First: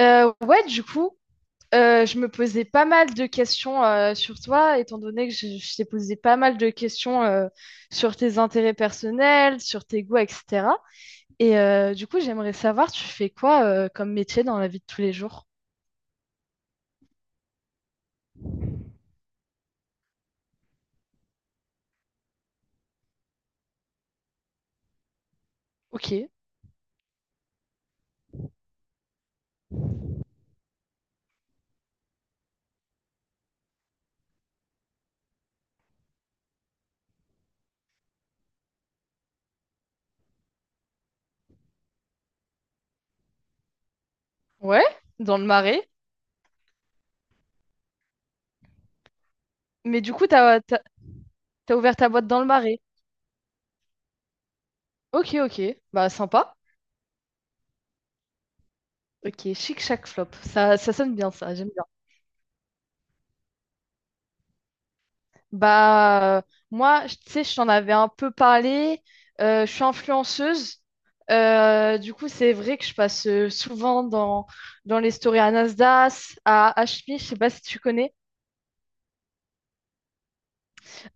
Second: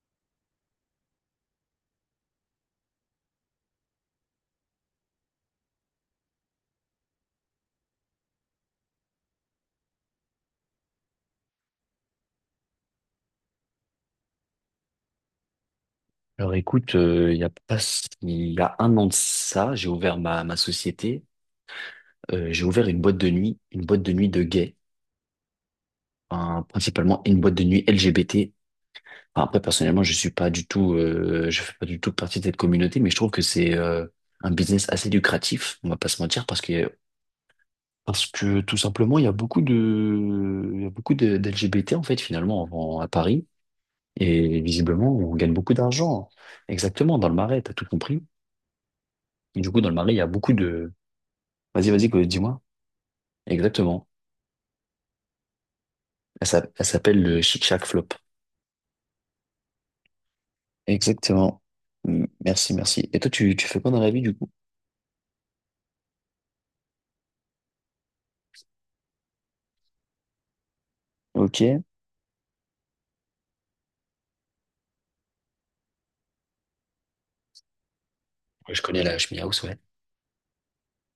Ouais, du coup, je me posais pas mal de questions sur toi, étant donné que je t'ai posé pas mal de questions sur tes intérêts personnels, sur tes goûts, etc. Et du coup, j'aimerais savoir, tu fais quoi comme métier dans la vie de tous les jours? Alors écoute, il y a pas, il y a un an de ça, j'ai ouvert ma société, j'ai ouvert une boîte de nuit, une boîte de nuit de gays, Ok, enfin, principalement une boîte de nuit LGBT. Enfin, après personnellement, je suis pas du tout, je fais pas du tout partie de cette communauté, mais je trouve que c'est un business assez lucratif, on va pas se mentir, parce que tout simplement, il y a beaucoup de, d'LGBT en fait finalement à Paris, et ouais, visiblement on dans le gagne beaucoup Marais. d'argent. Exactement, dans le Marais, t'as tout compris. Et du coup, dans le Mais Marais, du il y a coup, beaucoup t'as, t'as, de. t'as Vas-y, ouvert ta vas-y, boîte dans le dis-moi. Marais. Exactement. Ok, ok, bah sympa. Elle s'appelle le Chic Chac Flop. Ok, Chic Chac Flop. Ça sonne bien, ça, Exactement. j'aime. Merci, merci. Et toi, tu fais quoi dans la vie, du coup? Bah, moi, tu sais, je t'en avais un peu parlé. Je suis influenceuse. Ok. Ouais, Du coup, c'est vrai que je passe souvent dans, les stories à Nasdaq, à HMI, je sais pas si tu connais, je connais la Ch'mi House, ouais.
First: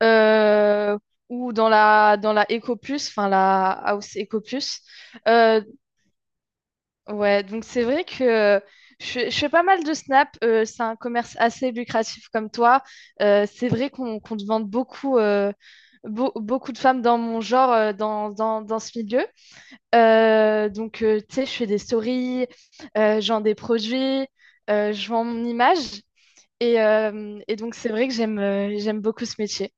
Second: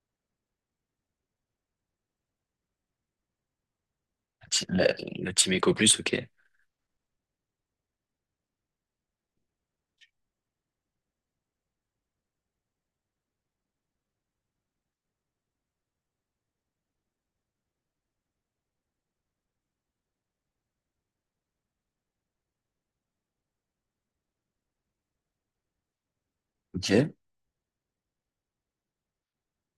euh, ou dans la Ecoplus, enfin la House Ecoplus. La, la Team Eco Plus, ok. Ouais, donc c'est vrai que je fais pas mal de snap. C'est un commerce assez lucratif comme toi. C'est vrai qu'on demande beaucoup, beaucoup de femmes dans mon genre, dans ce milieu. Donc, tu sais, je fais des stories, je vends des produits, je vends mon image. Et, Ok. euh, et donc, c'est vrai que j'aime beaucoup ce métier.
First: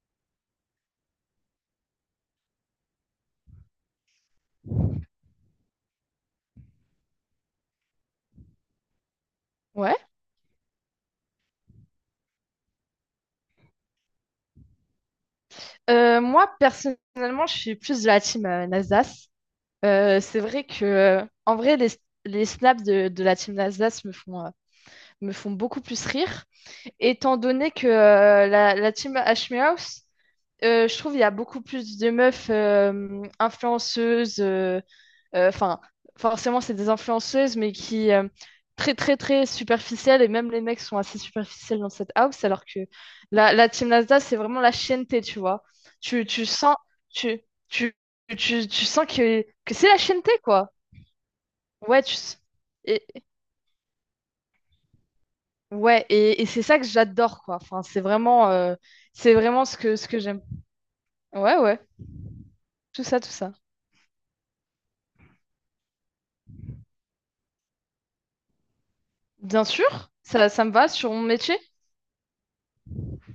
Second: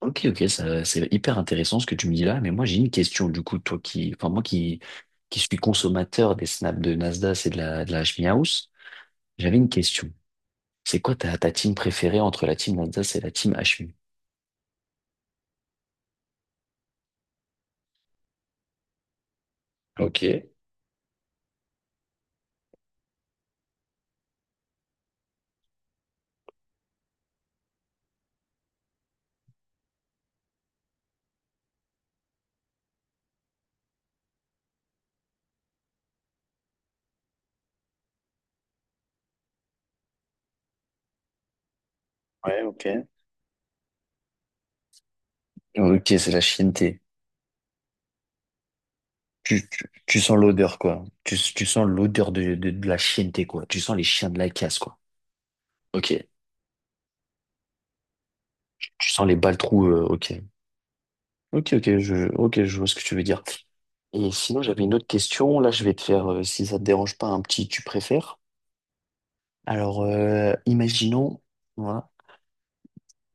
Ok, ok, ça, c'est hyper intéressant ce que tu me dis là, mais moi j'ai une question du coup, toi qui, enfin moi qui suis consommateur des snaps de Nasdaq et de la HMI House, j'avais une Ouais. question. C'est quoi ta team préférée entre la team Nasdaq et la team HMI? Moi, personnellement, je suis plus de la team Nasdaq. Ok. C'est vrai que, en vrai, les snaps de la team d'Alsace me font beaucoup plus rire, étant donné que la, team Ashmehouse, je trouve il y a beaucoup plus de meufs influenceuses, enfin, forcément, c'est des influenceuses, mais qui. Très, très, très superficielles, et même les mecs sont assez superficiels dans cette house, Ouais, alors que ok. la team d'Alsace, c'est vraiment la chienneté, tu vois. Ok, Tu, c'est la tu sens, chienneté. tu, tu, tu sens que, que c'est la Tu chienneté, sens quoi. l'odeur, quoi. Tu sens Ouais, l'odeur de la et, chienneté, quoi. Tu sens les chiens de la casse, quoi. ouais, Ok. et c'est ça que j'adore, quoi. Enfin, c'est vraiment, euh, Tu sens c'est les balles vraiment ce trous, que, ce que ok. j'aime. Ouais, Ok, ouais, ok, ok, je vois ce que tout tu ça, veux tout dire. ça. Et sinon, j'avais une autre question. Là, je vais te faire, si ça te dérange pas, un petit tu préfères. Bien Alors, sûr, ça, ça me va sur mon imaginons, métier. voilà,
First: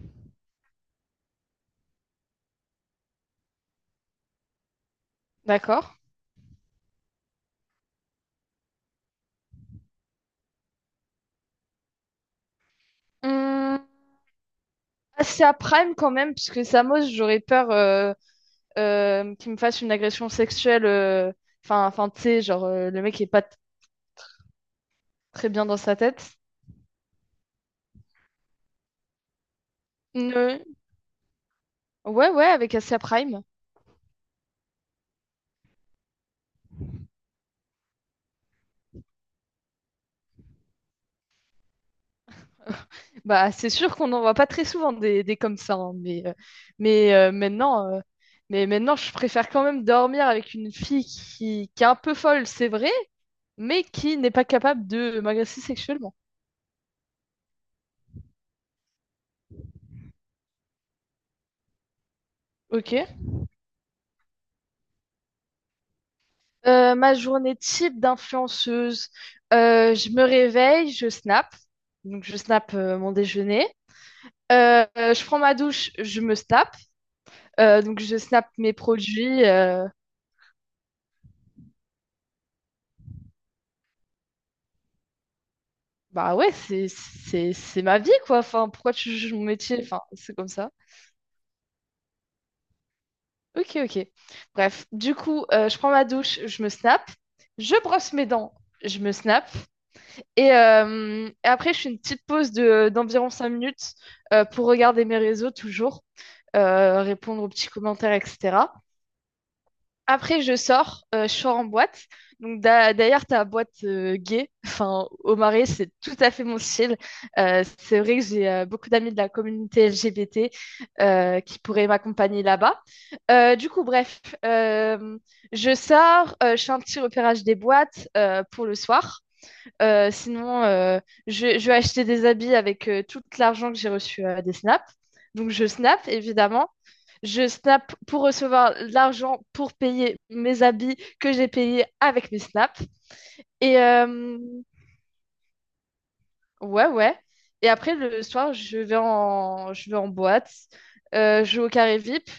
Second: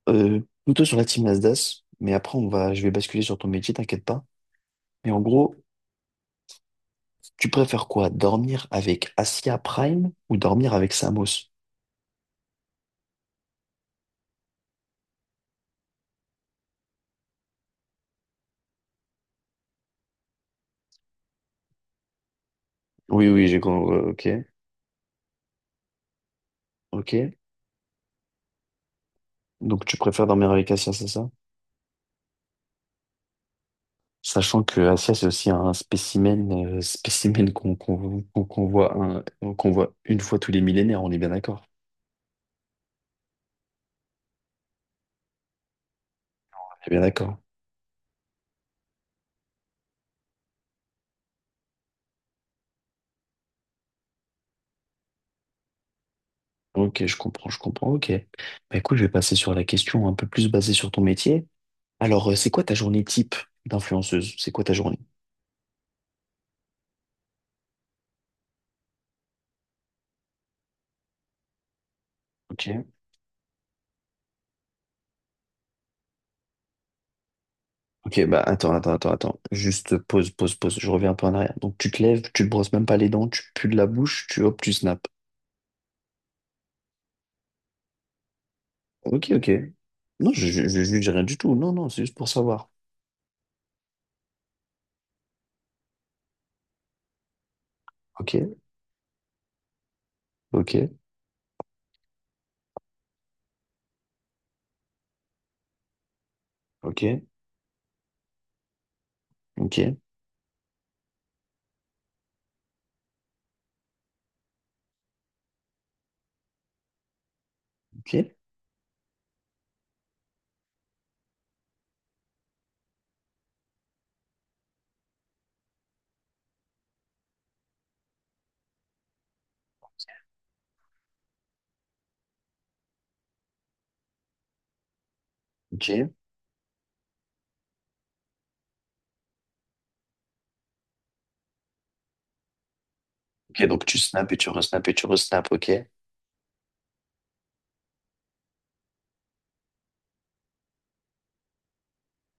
plutôt sur la team Nasdaq, mais après, je vais basculer sur ton métier, t'inquiète pas. Mais en gros, D'accord. tu préfères quoi? Dormir avec Asia Prime ou dormir avec Samos? Hum, Assez à Prime quand même, puisque Samos, j'aurais peur qu'il me fasse une agression sexuelle. Enfin, enfin, tu sais, genre, le mec Oui, est pas oui, j'ai compris. Ok, très bien dans sa tête. ok. Donc tu préfères dormir Ne- avec Asia, c'est ça? Ouais, ouais, avec Asia Prime. Sachant que Asia, c'est aussi un spécimen, spécimen qu'on voit qu'on voit une fois tous les millénaires, on est bien d'accord. Bah, c'est sûr qu'on n'en voit pas très souvent des comme ça, hein, On est bien mais, euh, d'accord. maintenant, euh, mais maintenant, je préfère quand même dormir avec une fille qui est un peu folle, c'est vrai, mais qui n'est pas capable de m'agresser sexuellement. Ok, je comprends, ok. Bah écoute, je vais passer sur la question un peu plus basée sur ton métier. Alors, c'est quoi ta journée Ok. type d'influenceuse? C'est quoi ta journée? Ma journée type d'influenceuse, je me réveille, je snap, donc je snap Ok. Mon déjeuner. Je prends ma douche, je me snap, donc je Ok, bah snap mes attends, attends, attends, attends. produits. Juste pause, pause, pause. Je reviens un peu en arrière. Donc tu te lèves, tu te brosses même pas les dents, tu pues de la bouche, tu hop, tu snaps. Bah ouais, c'est ma vie quoi. Enfin, pourquoi tu Ok, juges mon ok. métier? Enfin, Non, c'est je comme je ça. je juge rien du tout. Non, non, c'est juste pour savoir. Ok, ok. Bref, du coup, je prends ma douche, je me snap, je brosse mes Ok, dents, je me snap, et, ok, euh, et après je fais une petite pause de d'environ 5 minutes pour regarder mes réseaux toujours, ok, répondre aux petits commentaires, etc. ok, Après, je sors en boîte. Donc, d'ailleurs, ta boîte gay, enfin, au Marais, c'est tout à fait mon style. C'est ok, vrai que j'ai beaucoup d'amis de la communauté LGBT qui pourraient m'accompagner là-bas. Du coup, bref, je sors, je fais un petit repérage des boîtes pour le soir. Sinon, je vais acheter des habits avec tout l'argent que j'ai reçu des snaps. Donc, je ok. snap, évidemment. Je snap pour recevoir l'argent pour payer mes habits que j'ai payés avec mes snaps. Ok, Et donc tu snaps euh, et tu resnaps, ok. ouais, ouais. Et après, le soir, je vais en boîte. Je vais au carré VIP.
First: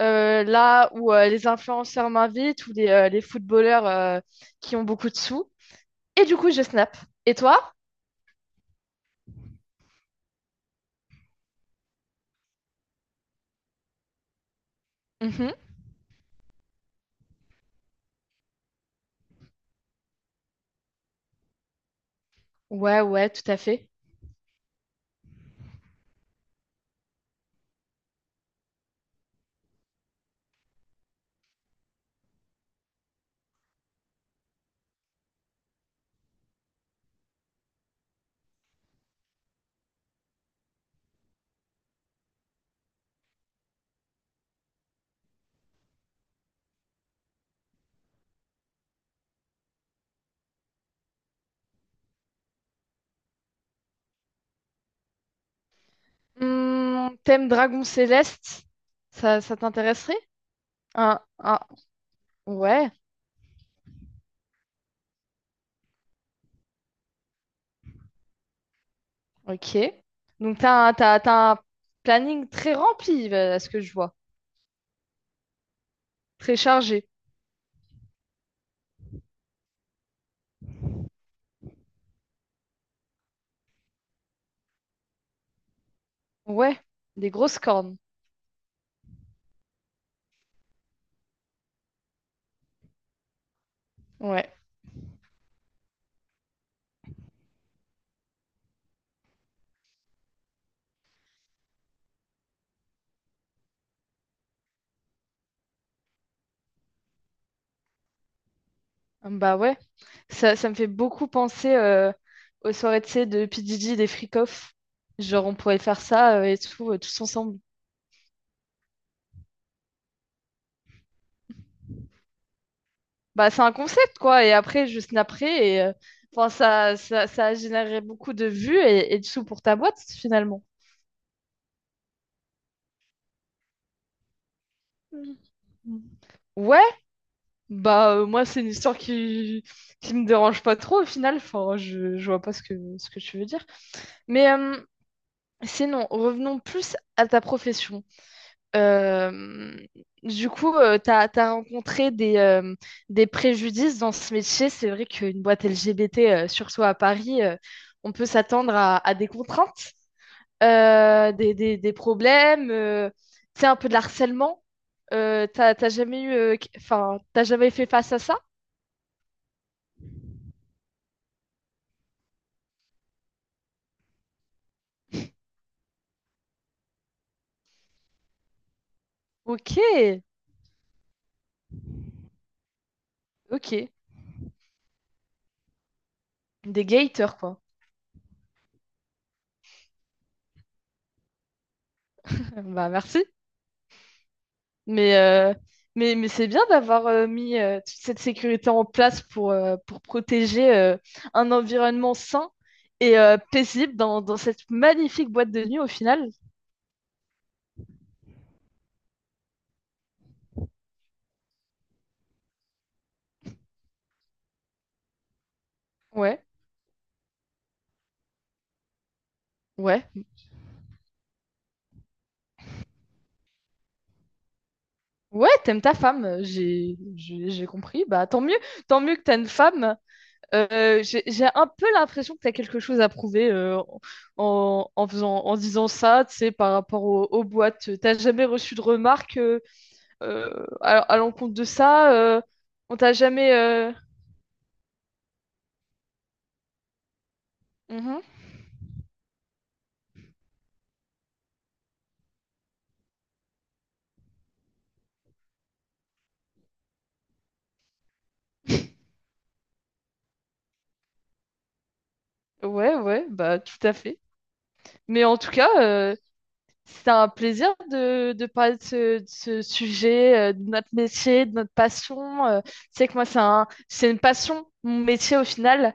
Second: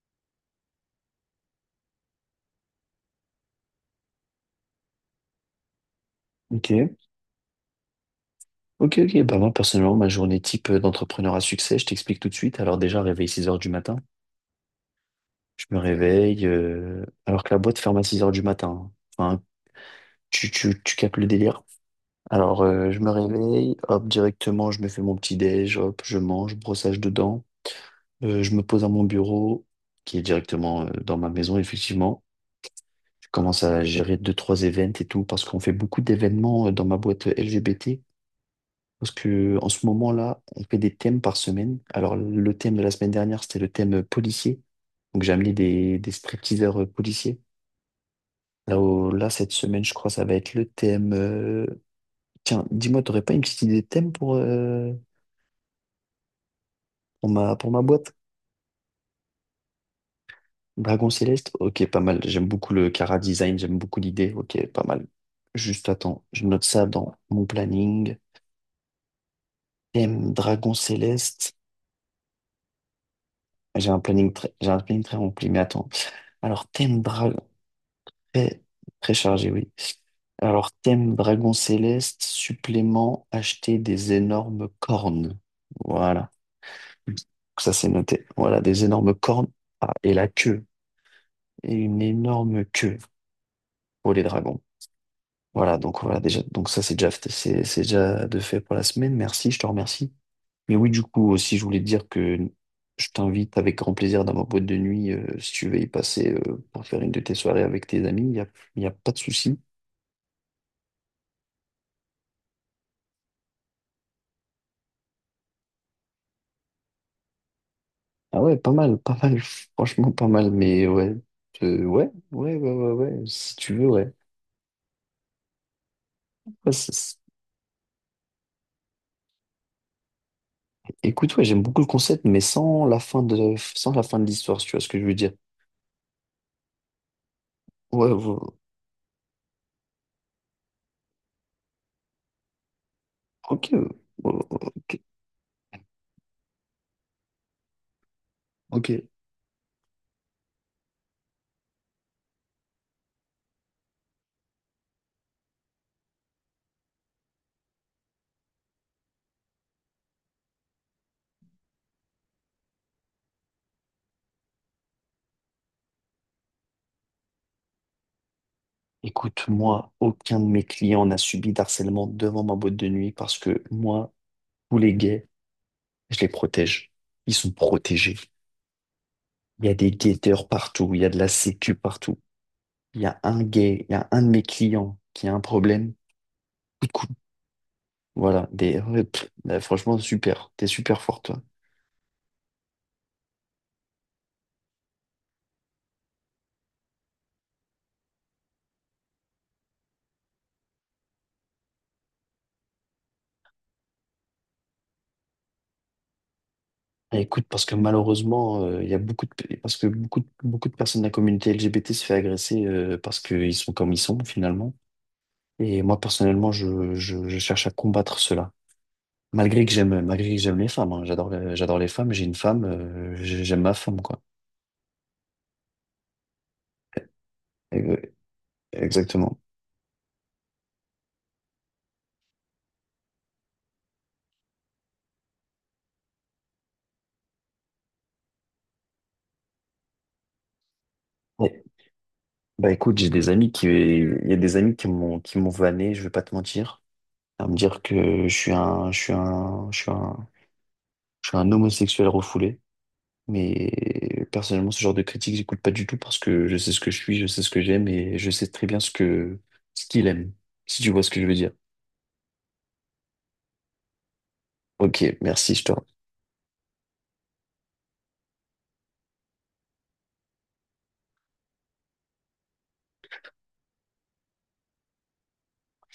Là où les influenceurs m'invitent ou les footballeurs qui ont beaucoup de sous. Et du coup, je Ok, snap. Et toi? ok, ok. Bah moi, personnellement, ma journée type d'entrepreneur à succès, je t'explique tout de suite. Alors déjà, réveil 6 heures du matin. Je me réveille, alors que la boîte ferme à 6 heures du matin, hein. Enfin, tu captes le délire. Alors, je Ouais, me ouais, tout à réveille, fait. hop, directement, je me fais mon petit déj, hop, je mange, brossage de dents. Je me pose à mon bureau, qui est directement dans ma maison, effectivement. Je commence à gérer deux, trois événements et tout, parce qu'on fait beaucoup d'événements dans ma boîte LGBT. Parce que en ce moment-là, on fait des thèmes par semaine. Alors, le thème de la semaine dernière, c'était le thème policier. Donc, j'ai amené des stripteaseurs policiers. Là, là, cette semaine, je crois, ça va être le thème. Tiens, dis-moi, t'aurais pas une petite idée de thème pour Thème pour ma Dragon boîte? Céleste, ça t'intéresserait? Dragon Un, Céleste, un- ok, pas mal. J'aime beaucoup le ouais, Cara design, j'aime beaucoup l'idée, ok, pas mal. Juste attends, je note ça dans mon planning. ok. Thème Donc Dragon t'as, un- t'as, Céleste. t'as un planning très rempli, à ce que je vois. J'ai un planning très rempli, mais attends. Très Alors, thème chargé. Dragon, très, très chargé, oui. Alors, thème Dragon Céleste, supplément, acheter des énormes cornes. Voilà. Ouais, des grosses Ça, c'est cornes. noté. Voilà, des énormes cornes. Ah, et la queue. Et une énorme queue pour les Ouais. dragons. Voilà, donc voilà, déjà, donc ça c'est déjà de fait pour la semaine. Merci, je te remercie. Mais oui, du coup, aussi, je voulais te dire que je t'invite avec grand plaisir dans ma boîte de nuit si tu veux y passer pour faire une de tes soirées avec tes amis. Y a pas de Bah souci. ouais, ça me fait beaucoup penser aux soirées, tu sais, de PDG, des freak-off. Genre, on pourrait faire ça et tout, tous ensemble. Ah ouais, pas mal, pas mal, franchement pas mal, mais ouais. Ouais, ouais, ouais, ouais, ouais, Bah, si c'est un tu veux, ouais. concept, quoi. Et après, juste après, enfin, Ouais, c'est- ça, c'est- ça, ça a généré beaucoup de vues et de sous pour ta boîte, finalement. Écoute, ouais, j'aime beaucoup le concept, mais sans la fin de, sans la fin de l'histoire, si tu vois ce que je veux dire. Mhm. Ouais, Ouais, bah, ouais, moi, c'est une histoire qui me dérange pas trop, au final. Enfin, je vois pas ce que tu veux dire. ok, ouais, ouais, Mais, ok, sinon, revenons plus à ta profession. ok. Euh, du coup, t'as rencontré des préjudices dans ce métier. C'est vrai qu'une boîte LGBT, surtout à Paris, on peut s'attendre à des contraintes. Des problèmes, tu sais, un peu de harcèlement. T'as jamais eu, enfin, t'as jamais fait face à ça? Écoute, moi, aucun de mes clients n'a subi d'harcèlement devant ma boîte de nuit parce que moi, tous les gays, je les protège. Ils sont protégés. Il y Ok, a des guetteurs partout, il y a de la sécu partout. Il y a un ok. gay, il y a un de mes clients qui a un problème. Des Coup de coude. gators, quoi. Voilà, des, ouais, pff, là, franchement, super. T'es super fort, toi. Bah, merci. Mais, euh, mais c'est bien d'avoir mis toute cette sécurité en place pour protéger un environnement sain et paisible dans, dans cette magnifique boîte de nuit au final. Et écoute, parce que malheureusement, il y a beaucoup de, parce que beaucoup de personnes de la communauté LGBT se fait agresser parce qu'ils sont comme ils sont, finalement. Et moi, Ouais, personnellement, je cherche à combattre cela. Ouais. Malgré que j'aime les femmes, hein, j'adore, j'adore les femmes, j'ai une femme, j'aime ma femme, quoi. Ouais, t'aimes ta femme, j'ai Euh, compris. Bah tant mieux que t'as Exactement. une femme. J'ai un peu l'impression que tu as quelque chose à prouver en disant ça, tu sais, par rapport aux, boîtes. T'as jamais reçu de remarques à l'encontre Ouais. de ça. Bah écoute, On j'ai t'a des amis jamais. qui, il y a des amis qui m'ont vanné, je vais pas te mentir, à me dire Mhm. que je suis un, je suis un, je suis un, je suis un homosexuel refoulé. Mais personnellement, ce genre de critique, j'écoute pas du tout parce que je sais ce que je suis, je sais ce que j'aime et je sais très bien ce que, ce qu'il aime, si tu vois ce que je veux dire. Ouais, ouais, bah tout à fait. Ok, Mais en tout merci, je cas, te. C'était un plaisir de parler de ce sujet, de notre métier, de notre passion. Tu sais que moi, c'est une passion, mon métier au final.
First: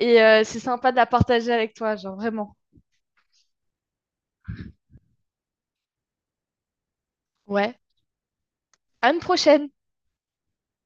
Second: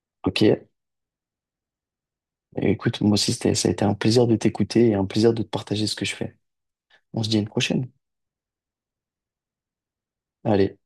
Et c'est Ok. sympa de la partager avec toi, genre vraiment. Et écoute, moi aussi, c'était, ça a été un plaisir de t'écouter et un plaisir de te partager ce que je fais. On se dit à une Ouais. prochaine. À une prochaine! Allez.